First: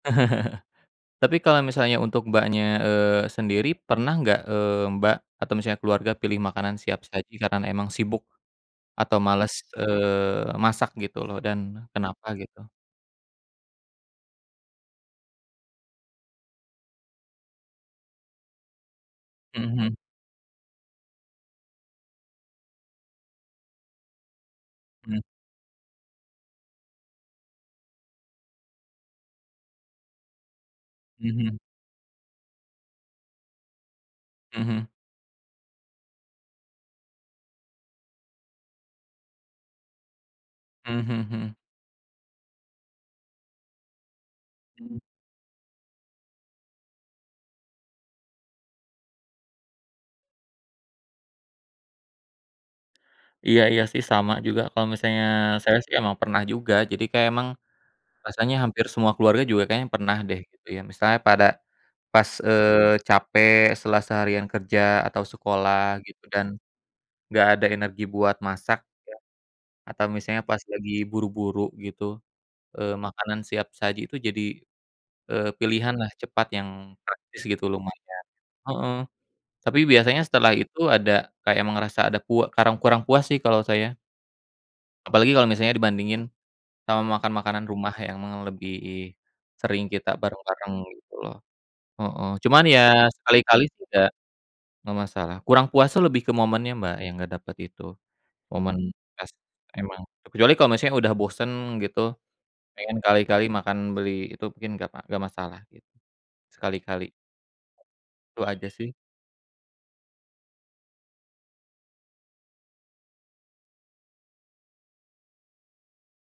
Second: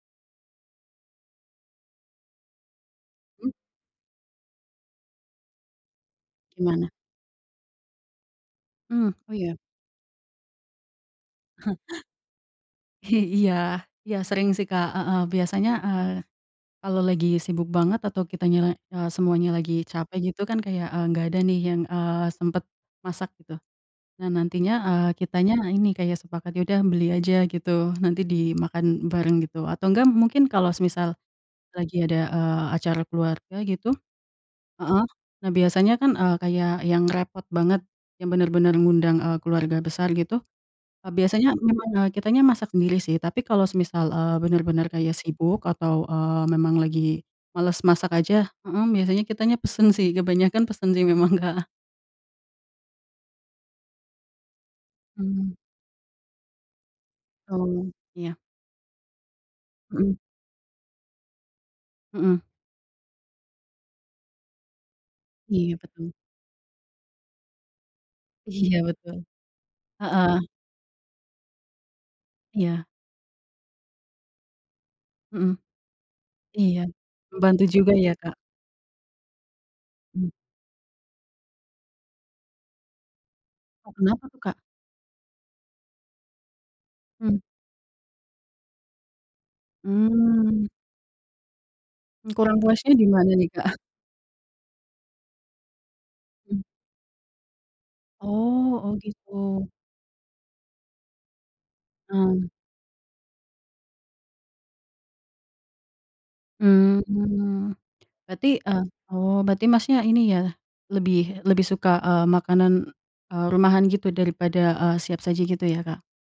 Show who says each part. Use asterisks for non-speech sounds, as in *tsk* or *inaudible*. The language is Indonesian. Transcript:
Speaker 1: *chuckles* Tapi kalo misalnya untuk Mbaknya, eee,
Speaker 2: Mhm.
Speaker 1: sendiri, pernah nggak, eee, Mbak atau misalnya keluarga pilih makanan
Speaker 2: Gimana?
Speaker 1: siap saji karena emang sibuk,
Speaker 2: Mmm,
Speaker 1: atau
Speaker 2: oh,
Speaker 1: males,
Speaker 2: iya.
Speaker 1: eee, masak gitu loh dan kenapa gitu?
Speaker 2: *chuckles* I iya, iya sering, sih, Kak, heeh, biasanya eee, kalau lagi sibuk banget atau kitanya eee, semuanya
Speaker 1: Mhm
Speaker 2: lagi
Speaker 1: mhm.
Speaker 2: capek gitu, kan, kayak nggak ada, nih, yang, eee, sempet masak gitu. Nah, nantinya
Speaker 1: Mhm.
Speaker 2: kitanya ini kayak sepakat ya udah beli aja gitu, nanti dimakan bareng gitu atau enggak mungkin kalau semisal
Speaker 1: Mhm.
Speaker 2: lagi ada, eee, acara keluarga gitu,
Speaker 1: Mhm.
Speaker 2: heeh, nah biasanya, kan, eee, kayak yang repot banget, yang bener-bener ngundang eee keluarga besar gitu,
Speaker 1: Mmm,
Speaker 2: eee,
Speaker 1: mhm
Speaker 2: biasanya
Speaker 1: mhm.
Speaker 2: memang, eee, kitanya masak sendiri, sih, tapi kalau, eee, semisal eee, bener-bener kayak sibuk atau, eee, memang lagi males masak aja, hmm, biasanya kitanya pesen, sih, kebanyakan pesen, sih, memang Kak.
Speaker 1: Iya iya, sih, sama juga kalau misalnya
Speaker 2: Mmm.
Speaker 1: saya, sih, emang pernah juga, jadi kayak emang
Speaker 2: Betul, iya.
Speaker 1: rasanya hampir semua keluarga juga kayaknya
Speaker 2: Mhm.
Speaker 1: pernah, deh, gitu, ya, misalnya pada pas,
Speaker 2: Mhm.
Speaker 1: eee, capek setelah seharian kerja atau
Speaker 2: Iya
Speaker 1: sekolah
Speaker 2: betul.
Speaker 1: gitu dan enggak ada energi buat
Speaker 2: Iya
Speaker 1: masak,
Speaker 2: betul.
Speaker 1: ya, atau
Speaker 2: Heeh.
Speaker 1: misalnya pas lagi buru-buru gitu,
Speaker 2: Iya.
Speaker 1: eee, makanan siap saji itu jadi, eee,
Speaker 2: Mhm.
Speaker 1: pilihanlah cepat yang
Speaker 2: Iya,
Speaker 1: praktis
Speaker 2: membantu
Speaker 1: gitu
Speaker 2: juga, ya,
Speaker 1: lumayan.
Speaker 2: Kak?
Speaker 1: Heeh. Tapi biasanya setelah itu ada kayak emang rasa ada kue karang kurang puas, sih, kalau
Speaker 2: Oh,
Speaker 1: saya.
Speaker 2: kenapa, tuh, Kak?
Speaker 1: Apalagi kalau misalnya dibandingin sama makan
Speaker 2: Mhm.
Speaker 1: makanan rumah yang emang lebih sering kita
Speaker 2: Mmm.
Speaker 1: bareng-bareng gitu loh, heeh,
Speaker 2: *tsk* Kurang
Speaker 1: cuman,
Speaker 2: puasnya di
Speaker 1: ya,
Speaker 2: mana, nih,
Speaker 1: sekali-kali,
Speaker 2: Kak?
Speaker 1: sih, nggak nggak masalah, kurang puas, tuh, lebih ke
Speaker 2: Mhm.
Speaker 1: momennya Mbak, yang nggak dapet itu. Momen
Speaker 2: Oh oh,
Speaker 1: pas
Speaker 2: gitu.
Speaker 1: emang kecuali kalau misalnya udah bosen gitu,
Speaker 2: Mmm.
Speaker 1: pengen kali-kali makan beli itu mungkin nggak pa nggak masalah gitu. Sekali-kali.
Speaker 2: Mmm,
Speaker 1: Itu
Speaker 2: berarti,
Speaker 1: aja,
Speaker 2: eee,
Speaker 1: sih.
Speaker 2: oh, berarti Masnya ini, ya, lebih lebih suka, eee, makanan, eee, rumahan gitu daripada, eee, siap saji gitu ya, Kak?